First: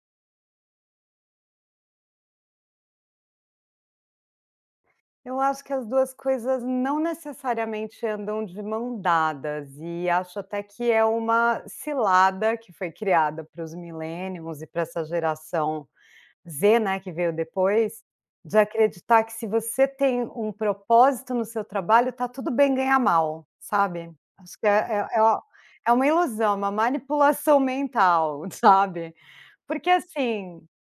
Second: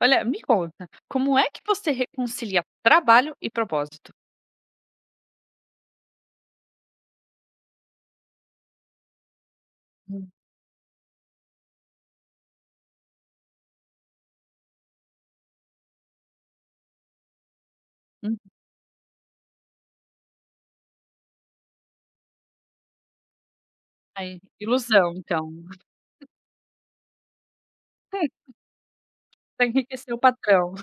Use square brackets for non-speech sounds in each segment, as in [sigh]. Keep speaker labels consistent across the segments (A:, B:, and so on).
A: Olha, me conta, como é que você reconcilia trabalho e propósito?
B: Eu acho que as 2 coisas não necessariamente andam de mãos dadas e
A: Hum.
B: acho até que é uma cilada que foi criada para os Millennials e pra essa Geração Z, né, que veio depois.
A: Uhum.
B: De acreditar que, se você tem um propósito no seu trabalho, tá tudo bem ganhar mal, sabe.
A: Aí,
B: Acho que é
A: ilusão
B: é
A: então.
B: é uma ilusão, é uma manipulação mental, sabe,
A: Pra
B: porque
A: enriquecer o
B: assim
A: patrão.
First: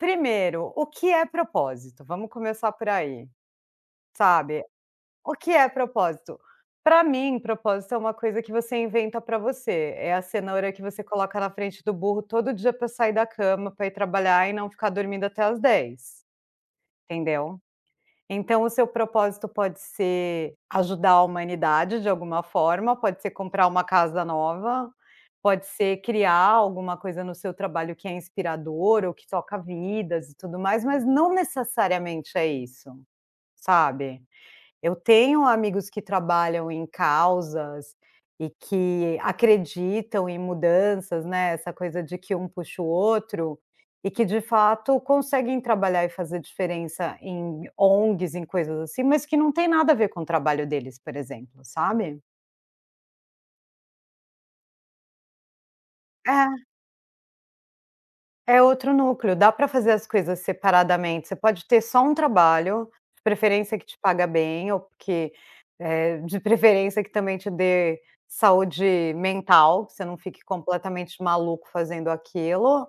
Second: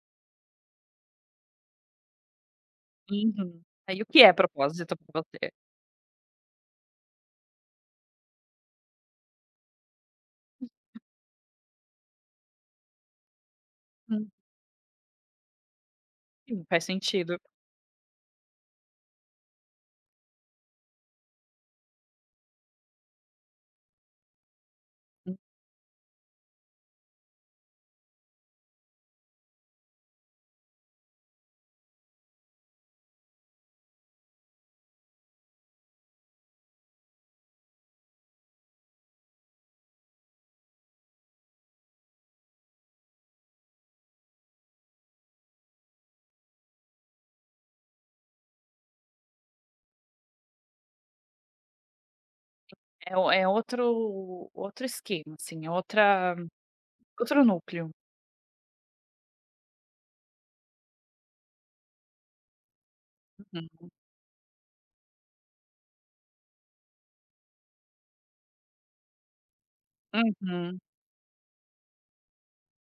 B: primeiro, o que é propósito? Vamos começar por aí,
A: Uhum. Aí, o que é
B: sabe.
A: propósito pra
B: O que
A: você?
B: é propósito? Pra mim, propósito é uma coisa que você inventa pra você, é a cenoura que
A: [unintelligible]
B: você coloca na frente do burro todo dia pra sair da cama, pra ir
A: Hum.
B: trabalhar e não ficar dormindo até às 10.
A: Sim, faz sentido.
B: Entendeu. Então o seu propósito pode ser ajudar a humanidade de alguma forma, pode ser comprar uma casa nova,
A: Hum.
B: pode ser criar alguma coisa no seu trabalho que é inspirador ou que toca vidas e tudo mais, mas não necessariamente é isso, sabe. Eu tenho amigos que trabalham em causas e que acreditam em mudanças, né. Essa coisa de que um puxa o outro, e que de fato conseguem trabalhar e fazer diferença em ONGs, em coisas assim, mas que não tem nada a ver com o trabalho deles, por exemplo, sabe.
A: É é outro outro esquema assim é outra
B: É.
A: outro núcleo.
B: É outro núcleo, dá para fazer as coisas separadamente, você pode ter só um trabalho, de preferência que
A: Uhum.
B: te paga bem ou porque, eh, de preferência que também te dê saúde mental, que você não fique
A: Uhum.
B: completamente maluco fazendo aquilo.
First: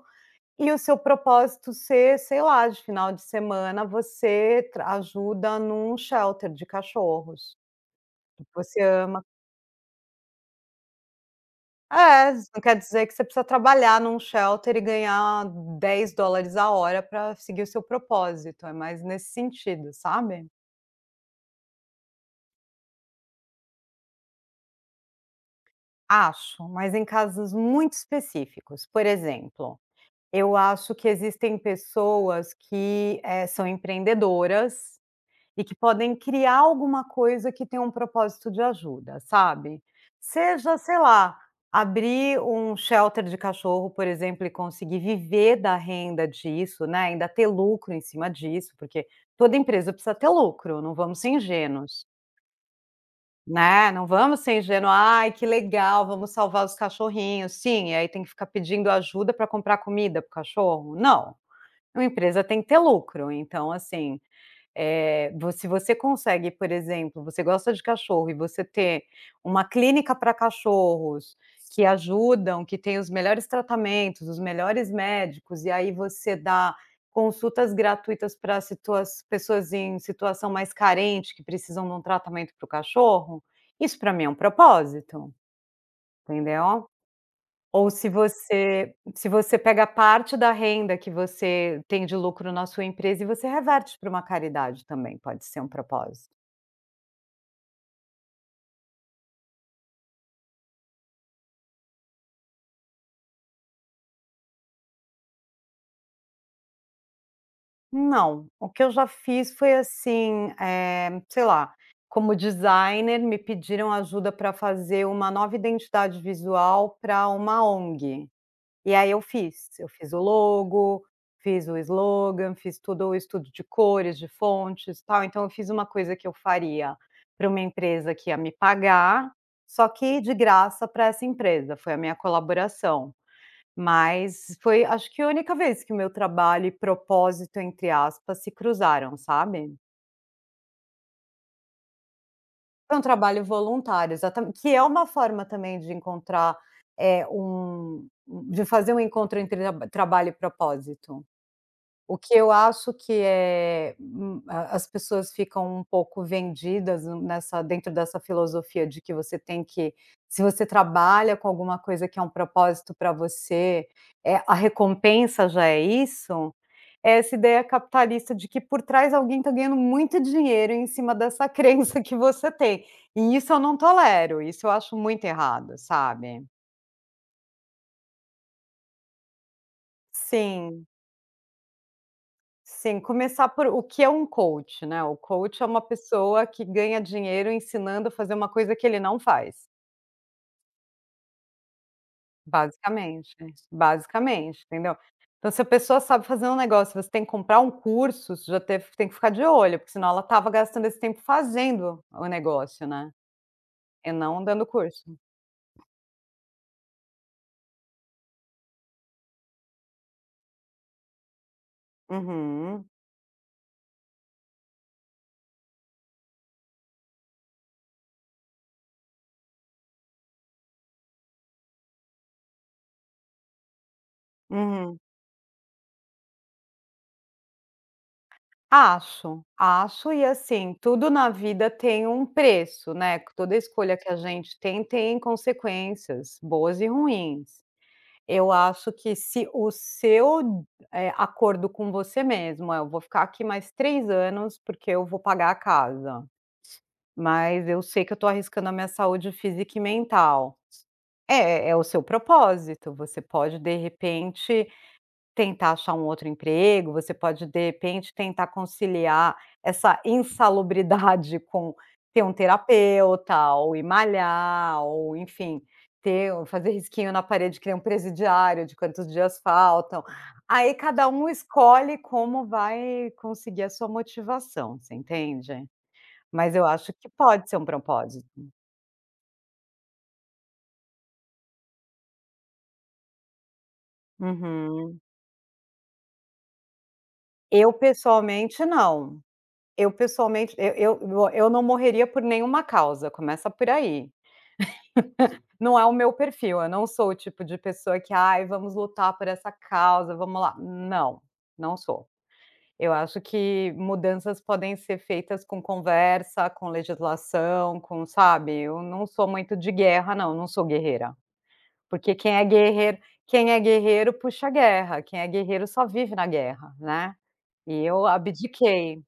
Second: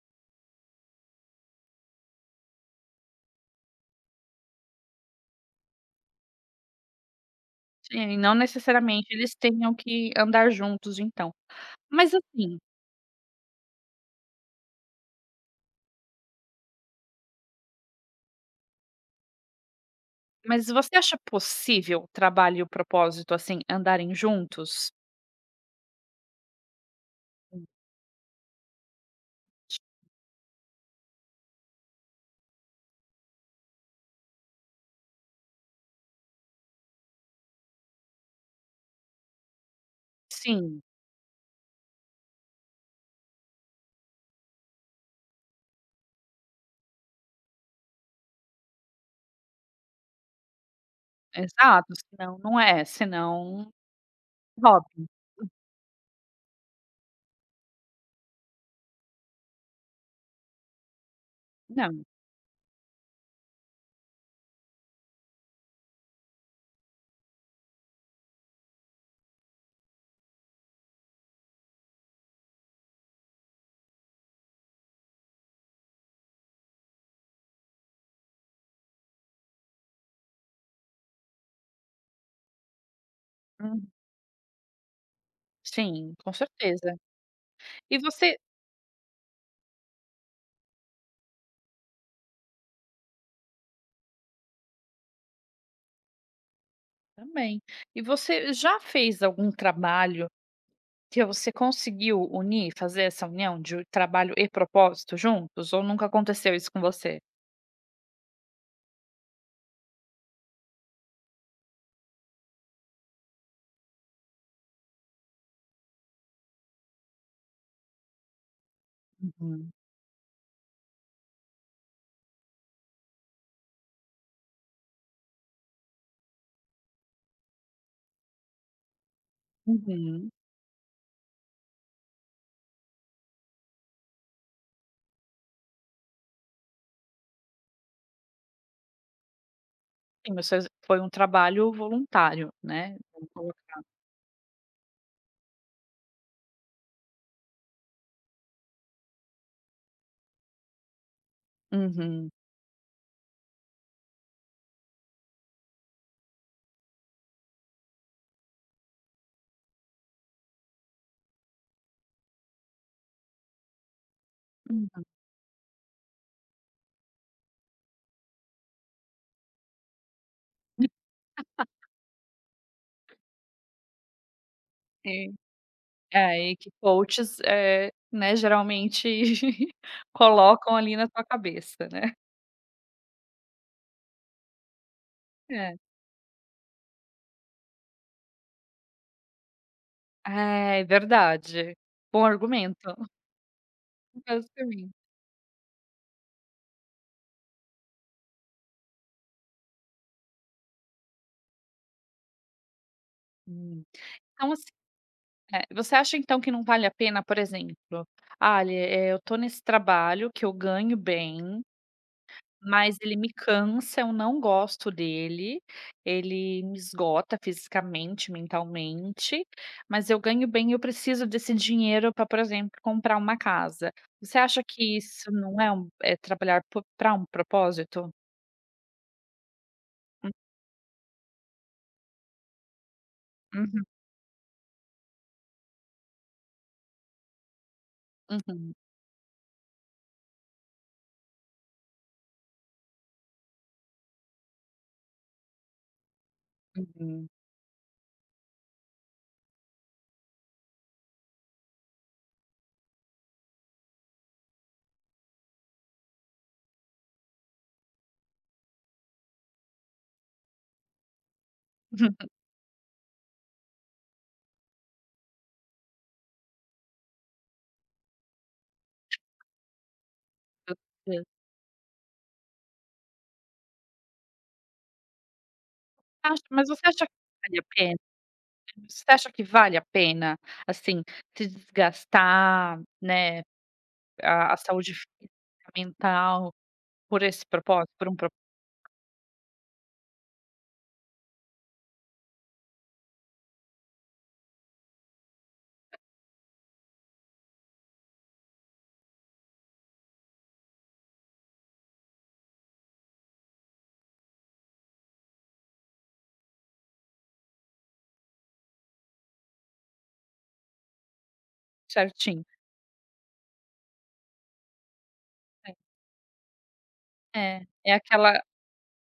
B: E o seu propósito ser, sei lá, de final de semana você ajuda em um shelter de cachorros.
A: Sim, não
B: E que você
A: necessariamente
B: ama.
A: eles tenham que andar juntos então. Mas
B: É,
A: assim.
B: não quer dizer que você precisa trabalhar em um shelter e ganhar $10,00 a hora para seguir o seu propósito, é mais nesse sentido, sabe.
A: Mas você acha possível trabalho e o propósito, assim, andarem juntos.
B: Acho, mas em casos
A: Sim.
B: muito específicos, por exemplo. Eu acho que existem pessoas que, eh, são empreendedoras, e que podem criar alguma coisa que tem um propósito de ajuda, sabe. Seja,
A: Sim.
B: sei lá, abrir um de shelter de cachorro por exemplo e conseguir viver da renda disso, né, ainda ter lucro em cima disso porque, toda empresa precisa ter lucro, não vamos ser
A: Exato,
B: ingênuos.
A: senão não é, senão.
B: Né, não vamos ser ingênuos,
A: Hobby
B: ai que legal, vamos salvar os cachorrinhos sim, e aí tem que ficar pedindo ajuda para comprar comida para o cachorro. Não. Uma
A: Não.
B: empresa tem que ter lucro então assim, eh, vo se você consegue por exemplo, você gosta de cachorro e você ter uma clínica para cachorros, que ajudam, que têm os melhores tratamentos, os melhores médicos, e aí você dá consultas gratuitas para situa pessoas em situação mais carente que precisam de um tratamento para o cachorro,
A: Hum.
B: isso para mim é um propósito.
A: Sim, com
B: Entendeu.
A: certeza.
B: Ou
A: E
B: se
A: você
B: você se você pega parte da renda que você tem de lucro na sua empresa e você reverte para uma caridade também, pode ser um propósito.
A: Também. E você já fez algum trabalho que você conseguiu unir, fazer essa união de o trabalho e propósito juntos, ou nunca aconteceu isso com você?
B: Não, o que eu já fiz foi assim, eh, sei lá, como designer me pediram ajuda pra fazer uma nova identidade visual pra uma ONG, e aí eu
A: Uhum.
B: fiz, eu fiz o logo, fiz o slogan, fiz tudo o estudo de cores, de fontes tal. Então eu fiz uma coisa que eu faria pra uma empresa que ia me pagar, só que
A: Uhum.
B: de graça pra essa empresa, foi a minha colaboração. Mas foi, acho, que a única vez que o meu trabalho e "propósito" entre aspas se cruzaram, sabe.
A: Sim mas faz foi um trabalho voluntário, né,
B: Foi um
A: vamos
B: trabalho
A: colocar.
B: voluntário exata que é uma forma também de encontrar eh, um um de fazer um encontro entre a trabalho e propósito. O
A: Uhum.
B: que eu acho que é hum, a as pessoas ficam um pouco vendidas n nessa dentro dessa filosofia de que você tem que se você trabalha com alguma coisa que é um propósito pra você, eh, a
A: Uhum.
B: recompensa já é isso, é essa ideia capitalista de que por trás alguém tá ganhando muito dinheiro em cima dessa
A: [laughs]
B: crença que você tem, e isso eu não tolero, isso eu acho muito
A: E
B: errado,
A: É
B: sabe.
A: ai que coaches, eh, né, geralmente, [chuckles] colocam
B: Sim.
A: ali na tua cabeça, né.
B: Sim, começar por o que é um coach, né, o coach é
A: É.
B: uma pessoa que ganha dinheiro ensinando a fazer uma coisa que ele não faz.
A: É, verdade, bom argumento. [chuckles]
B: Basicamente, basicamente,
A: Basicamen
B: entendeu. Então se a pessoa sabe fazer um negócio, você tem que comprar um curso, você já teve você já tem que ficar de olho, porque senão ela estava gastando esse tempo fazendo o negócio, né,
A: Hum.
B: e não
A: Então assim,
B: dando curso.
A: eh, você acha então que não vale a pena, por exemplo: "Ah, ele eh, eu tô nesse trabalho que eu ganho bem,
B: Uhum.
A: mas ele me cansa, eu não gosto dele, ele me esgota fisicamente, mentalmente, mas eu ganho bem e eu preciso desse dinheiro, pra, por exemplo, comprar uma casa". Você acha que
B: Uhum.
A: isso não é um é trabalhar po pra um propósito?
B: Acho. Acho, e
A: Hum.
B: assim, tudo na vida tem um preço, né, toda
A: Uhum.
B: escolha que a gente tem, tem consequências boas e ruins. Eu
A: Uhum.
B: acho que se o seu, eh, acordo com você mesmo é: "Eu vou ficar aqui mais 3 anos, porque eu vou pagar a casa,
A: Uhum.
B: mas eu sei que eu tô arriscando a minha saúde física e mental". É, é o seu propósito, você pode, de repente, tentar achar um outro emprego, você pode, de repente, tentar conciliar essa [chuckles] insalubridade com ter
A: [chuckles]
B: uma terapeuta ou ir malhar, ou enfim, ter o fazer risquinho na parede que nem um presidiário, de quantos dias faltam, aí cada
A: [unintelligible]
B: um escolhe como vai conseguir a sua motivação, você entende.
A: Acho,
B: Mas eu
A: mas você
B: acho
A: acha
B: que
A: que
B: pode ser
A: vale a
B: um
A: pena?
B: propósito.
A: Você acha que vale a pena, assim, se desgastar, né, a a saúde
B: Uhum.
A: física, mental, por esse
B: Eu,
A: propósito, por um pro
B: pessoalmente, não. Eu, pessoalmente e eu eu não morreria por nenhuma causa, começa por aí. [laughs] Não é o meu perfil, eu não sou o tipo de pessoa que: "Ai, vamos lutar por essa causa, vamos lá", não, não sou. Eu acho que mudanças podem ser feitas com conversa, com legislação, com sabe, eu não sou muito de guerra não, não sou guerreira. Porque quem é
A: Certinho.
B: guerreiro quem é guerreiro puxa a guerra, quem é guerreiro
A: É.
B: só vive na guerra, né,
A: É,
B: e
A: é
B: eu
A: aquela
B: abdiquei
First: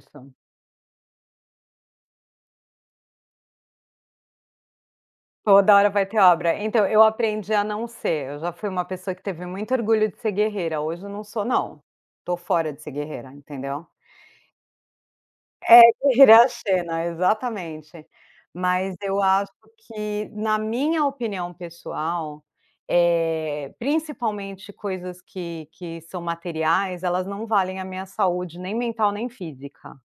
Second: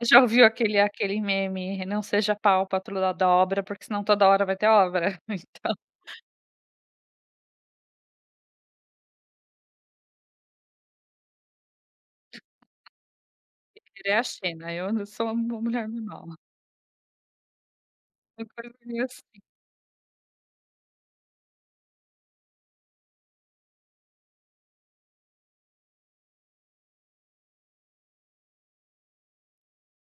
A: Você já ouviu aquele aquele meme: "Não seja pau pra toda obra, porque se não, toda hora vai ter obra",
B: Toda
A: então
B: hora vai ter obra. Então, eu aprendi a não ser, eu já fui uma pessoa que teve muito orgulho de ser guerreira, hoje eu não sou não. Tô fora de ser guerreira, entendeu.
A: Guerreira é a Xena, eu não sou uma uma
B: É,
A: mulher
B: guerreira é
A: normal.
B: a Xena, exatamente.
A: Agora eu
B: Mas
A: queria
B: eu
A: assim.
B: acho que, na minha opinião pessoal, eh, principalmente coisas que que são materiais, elas não valem a minha saúde nem mental, nem física.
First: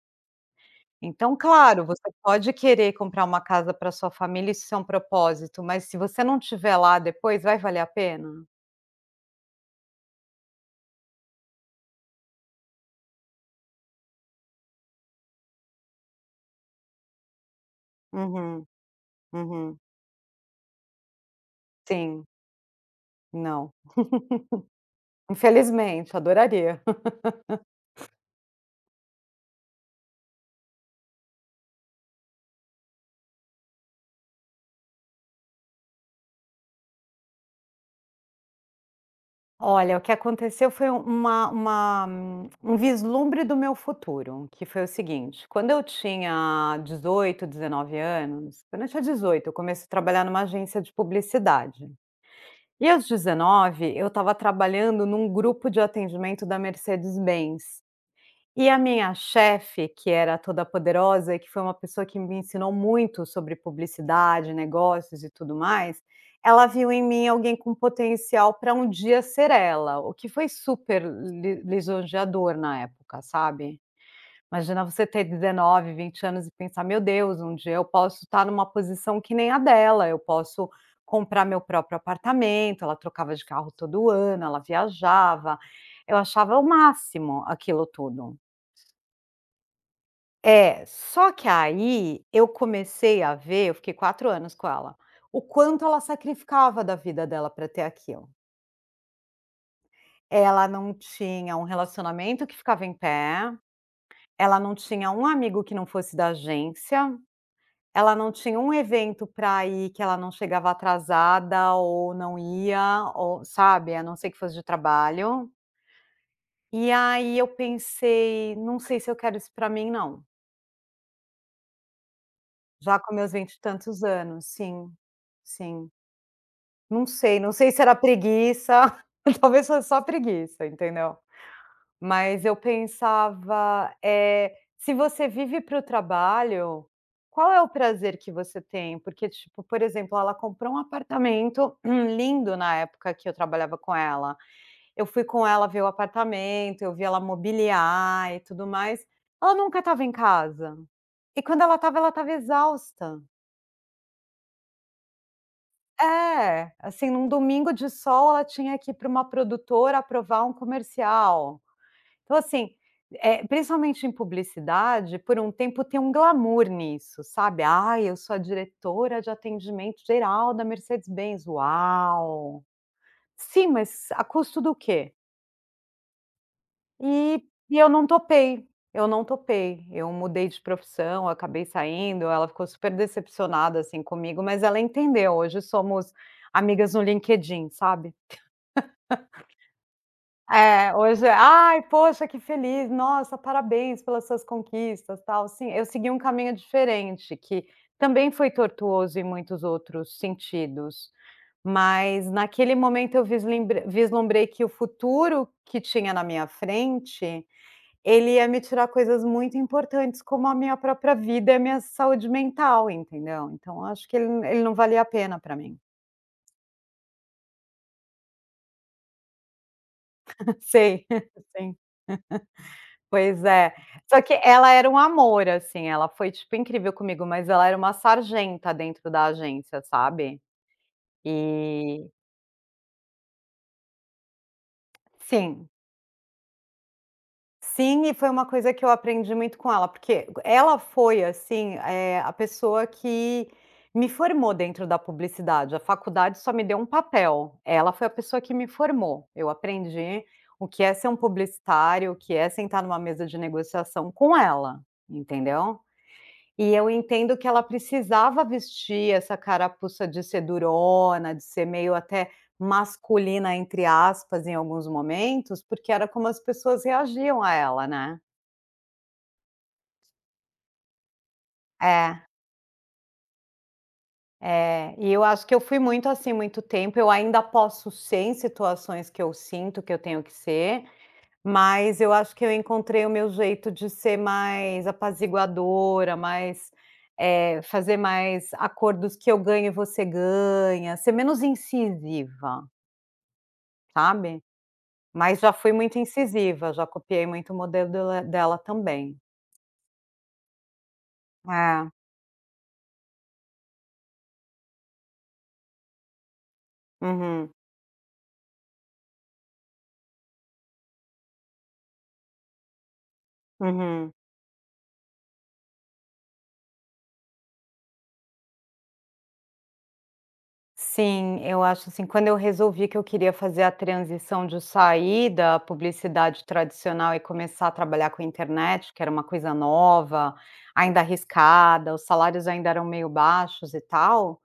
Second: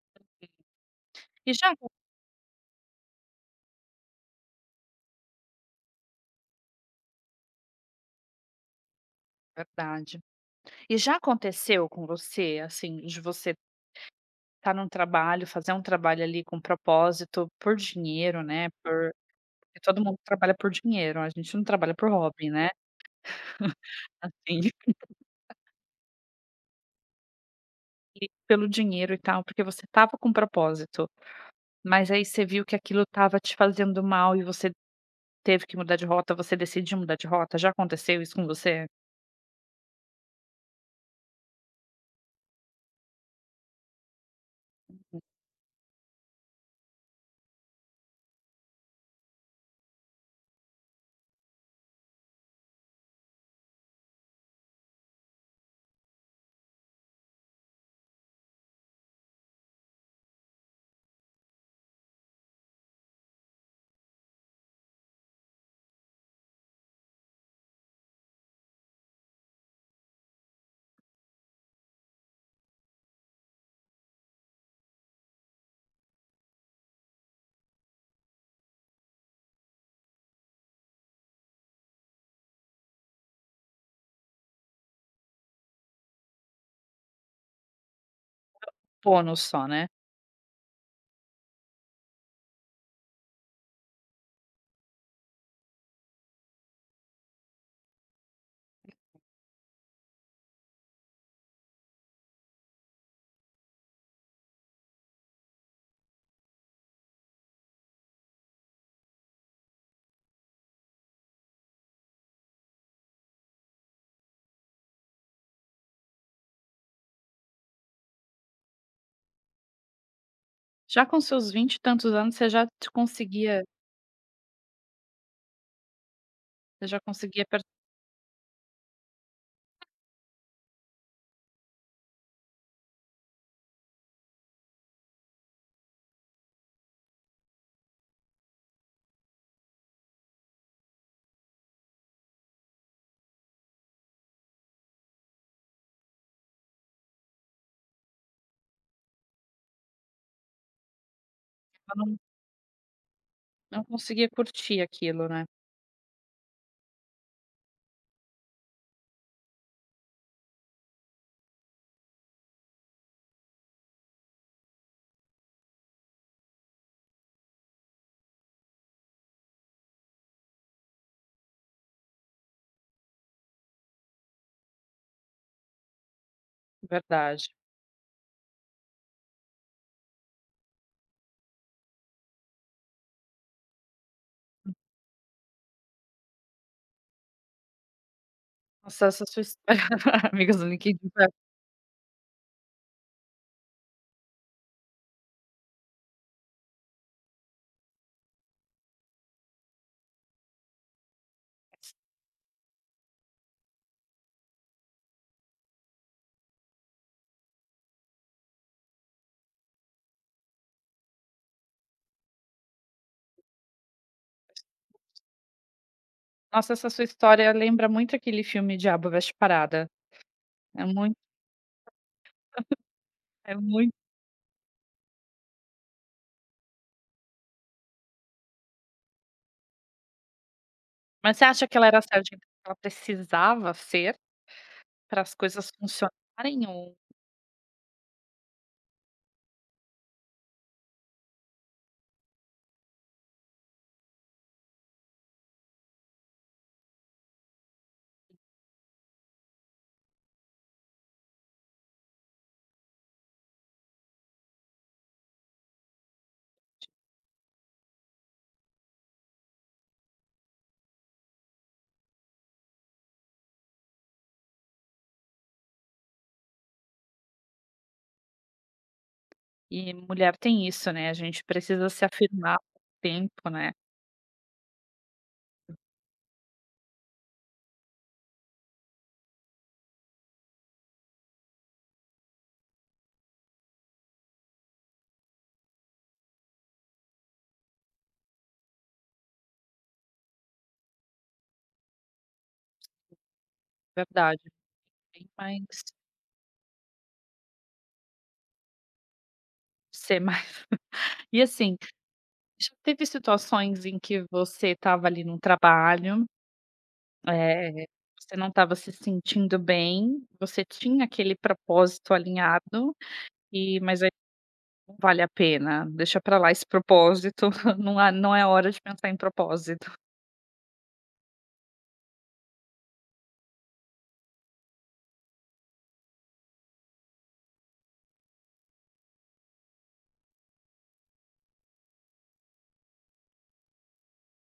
B: Então,
A: E já
B: claro,
A: acon
B: você pode querer comprar uma casa pra sua família, se isso é um propósito, mas se você não estiver lá depois, vai valer a pena?
A: Verdade. E já aconteceu com você assim de você estar em um trabalho, fazer um trabalho ali com propósito, por dinheiro
B: Uhum.
A: né por, porque
B: Uhum.
A: todo mundo trabalha por dinheiro, a gente não trabalha por
B: Sim.
A: hobby, né.
B: Não.
A: [laughs] Assim.
B: [laughs] Infelizmente, adoraria. [laughs]
A: E pelo dinheiro e tal porque você estava com um propósito. Mas aí você viu que aquilo estava te fazendo mal e você teve que mudar de rota você decidiu mudar de rota, já aconteceu isso com você?
B: Olha, que aconteceu foi uma uma um vislumbre do meu futuro, que foi o seguinte, quando eu tinha 18, 19 anos, quando eu tinha 18 eu comecei a trabalhar em uma agência de publicidade. E aos 19 eu estava trabalhando em um grupo de atendimento da Mercedes Benz. E a minha chefe, que era toda poderosa e que foi uma pessoa que me ensinou muito sobre publicidade, negócios e tudo mais, ela viu em mim alguém com potencial para um dia ser ela, o que foi super li lisonjeador na época, sabe. Imagina você ter 19, 20 anos e pensar: "Meu Deus, um dia eu posso estar em uma posição que nem a dela, eu posso comprar meu próprio apartamento", ela trocava de carro todo ano, ela viajava. Eu achava o máximo aquilo tudo.
A: [unintelligible] só, né.
B: É, só que aí eu comecei a ver Eu fiquei 4 anos com ela. O quanto ela sacrificava da vida dela pra ter aquilo. Ela não tinha um relacionamento que ficava em pé, ela não tinha um amigo que não fosse da agência, ela não tinha um evento pra ir que ela não chegava atrasada ou não ia, ou sabe, a não ser que fosse de trabalho. E aí eu pensei: "Não sei se eu quero isso pra mim não".
A: Já com seus vinte e tantos anos você já t
B: Já com meus vinte e
A: conseguia
B: tantos anos, sim, sim.
A: Você já
B: Não sei,
A: conseguia
B: não
A: per
B: sei se era preguiça, [chuckles] talvez fosse só preguiça, entendeu. Mas eu pensava, eh, "se você vive para o trabalho, qual é o prazer que você tem?", porque, tipo, por exemplo, ela comprou um apartamento [clears throat] lindo na época que eu trabalhava com ela. Eu fui com ela ver o apartamento, eu vi ela mobiliar e tudo mais. Ela nunca estava em casa, e quando ela
A: A
B: estava, ela
A: não
B: estava exausta.
A: Não conseguia curtir aquilo, né.
B: É, assim em um domingo de sol ela tinha que ir para uma produtora aprovar um comercial. Então assim, eh, principalmente em publicidade, por um tempo tem um glamour nisso sabe. "Ai eu sou a diretora de atendimento geral da Mercedes Benz, uau". Sim mas a custo do quê? E
A: Verdade.
B: e eu não topei, eu não topei, eu mudei de profissão, acabei saindo, ela ficou super decepcionada, assim, comigo mas ela entendeu hoje somos amigas no LinkedIn, sabe.
A: Acesso a sua histó [chuckles] para amigos do
B: [chuckles] É,
A: LinkedIn foi
B: hoje,
A: ó
B: "ai poxa que feliz, nossa parabéns pelas suas conquistas tal", sim, eu segui um caminho diferente que, também foi tortuoso em muitos outros sentidos, mas naquele momento eu visl vislumbrei que o futuro que tinha na minha frente, ele ia me tirar coisas muito importantes como a minha própria vida e a minha saúde mental, entendeu. Então eu acho que ele n ele não valia a pena para mim.
A: Nossa essa sua história lembra muito aquele filme O diabo veste parada. É
B: Sei,
A: muito.
B: sim. [laughs] Pois
A: É
B: é,
A: muito.
B: só que ela era um amor assim, ela foi tipo incrível comigo mas ela era uma sargenta dentro da agência, sabe.
A: Mas você acha que ela era
B: E
A: a certa então ela precisava ser. Para as
B: Sim.
A: coisas funcionarem ou
B: Sim e foi uma coisa que eu aprendi muito com ela, porque ela foi, assim, eh, a pessoa que me formou dentro da publicidade. A faculdade só me deu um papel, ela foi a pessoa que me formou, eu aprendi o que é ser um publicitário, o que é sentar numa mesa de negociação com ela, entendeu. E eu entendo que ela precisava vestir essa carapuça de ser durona, de ser meio até "masculina", entre aspas, em alguns momentos, porque era como as pessoas reagiam a ela, né?
A: E mulher tem isso, né, a gente precisa se
B: É.
A: afirmar com o tempo, né?
B: É, e eu acho que eu fui muito, assim, muito tempo, eu ainda posso ser em situações que eu sinto que eu tenho que ser, mas eu acho que eu encontrei o meu jeito de ser mais apaziguadora, mais eh, fazer mais acordos que eu ganho e você ganha, ser menos incisiva
A: Verdade,
B: sabe,
A: bem
B: mas já fui
A: mais
B: muito incisiva, já copiei muito o modelo dele dela também.
A: Ser mais. E assim,
B: É.
A: já teve situações em que você estava ali num trabalho,
B: Uhum.
A: eh, você não estava se sentindo bem, você tinha aquele propósito alinhado, eh, mas ai,
B: Uhum.
A: não vale a pena, deixa pra lá esse propósito, [chuckles] não a não é hora de pensar em propósito.
B: Sim, eu acho, assim, quando eu resolvi que eu queria fazer a transição de sair da publicidade tradicional e começar a trabalhar com internet que era uma coisa nova, ainda arriscada, os salários ainda eram meio baixos e tal,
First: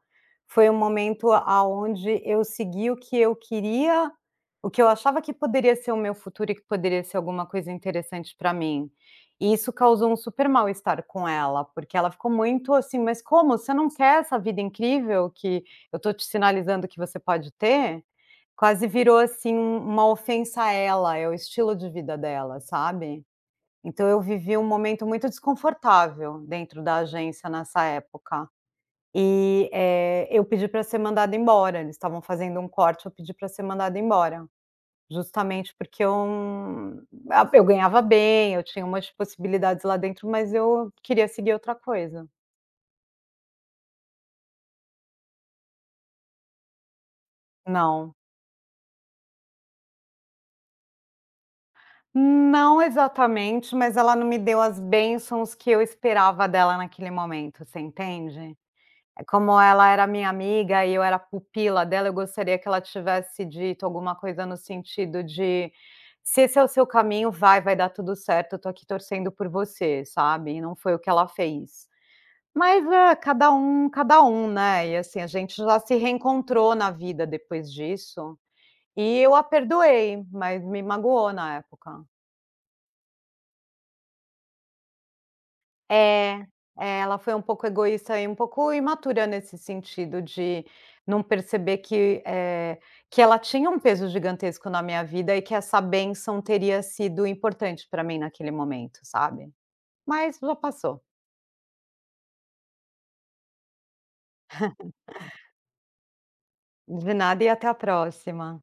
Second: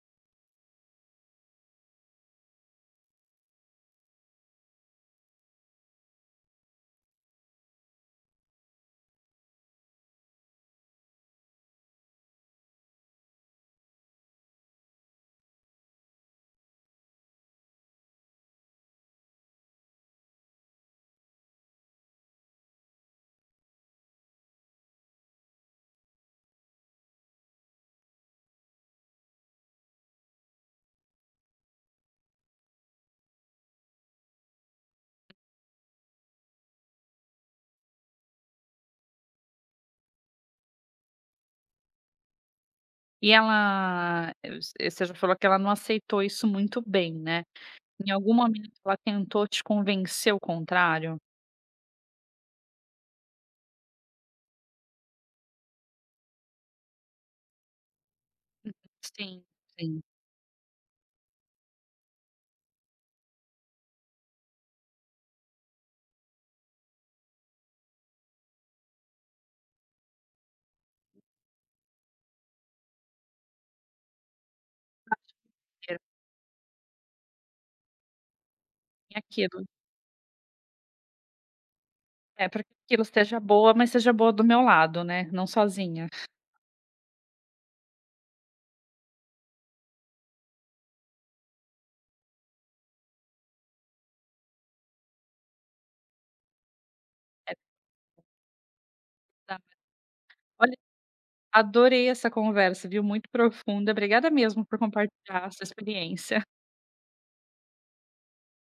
B: foi o momento aonde eu segui o que eu queria, o que eu achava que poderia ser o meu futuro e que poderia ser alguma coisa interessante pra mim. E isso causou um super mal estar com ela, porque ela ficou muito assim: "Mas como? Você não quer essa vida incrível que eu estou te sinalizando que você pode ter?". Quase virou assim uma ofensa a ela, é o estilo de vida dela, sabe. Então eu vivi um momento muito desconfortável dentro da agência nessa época. E, eh, eu pedi pra ser mandada embora, eles estavam fazendo um corte, eu pedi para ser mandada embora. Justamente porque eu a Eu ganhava bem, eu tinha umas possibilidades lá dentro mas eu queria seguir outra coisa.
A: E ela Eh eh, você já falou que ela não aceitou isso muito bem, né. Em
B: Não.
A: algum momento ela tentou te convencer o contrário?
B: Não exatamente, mas ela não me deu as bênçãos que eu esperava dela naquele momento, você entende?
A: Hum,
B: Eh,
A: sim,
B: como ela
A: sim.
B: era a minha amiga e eu era a pupila dela, eu gostaria que ela tivesse dito alguma coisa no sentido de: "Se esse é o seu caminho, vai, vai dar tudo certo, eu tô aqui torcendo por você", sabe, e não foi o que ela fez. Mas é, cada um cada um, né, e
A: Acho
B: assim, a gente já se
A: [unintelligible]
B: reencontrou na vida depois disso, e
A: É
B: eu a
A: aquilo.
B: perdoei, mas me magoou na época.
A: É, pra que aquilo seja boa, mas seja boa do meu lado, né, não sozinha.
B: É. É, ela foi um pouco egoísta e um pouco imatura nesse sentido de não perceber que, eh, que ela tinha um peso gigantesco na minha vida e que essa bênção teria sido
A: É
B: importante pra mim naquele momento, sabe.
A: [unintelligible]
B: Mas já
A: Olha,
B: passou.
A: adorei essa conversa, viu, muito profunda, obrigada mesmo por
B: [chuckles]
A: compartilhar a sua experiência.
B: De nada e até a próxima.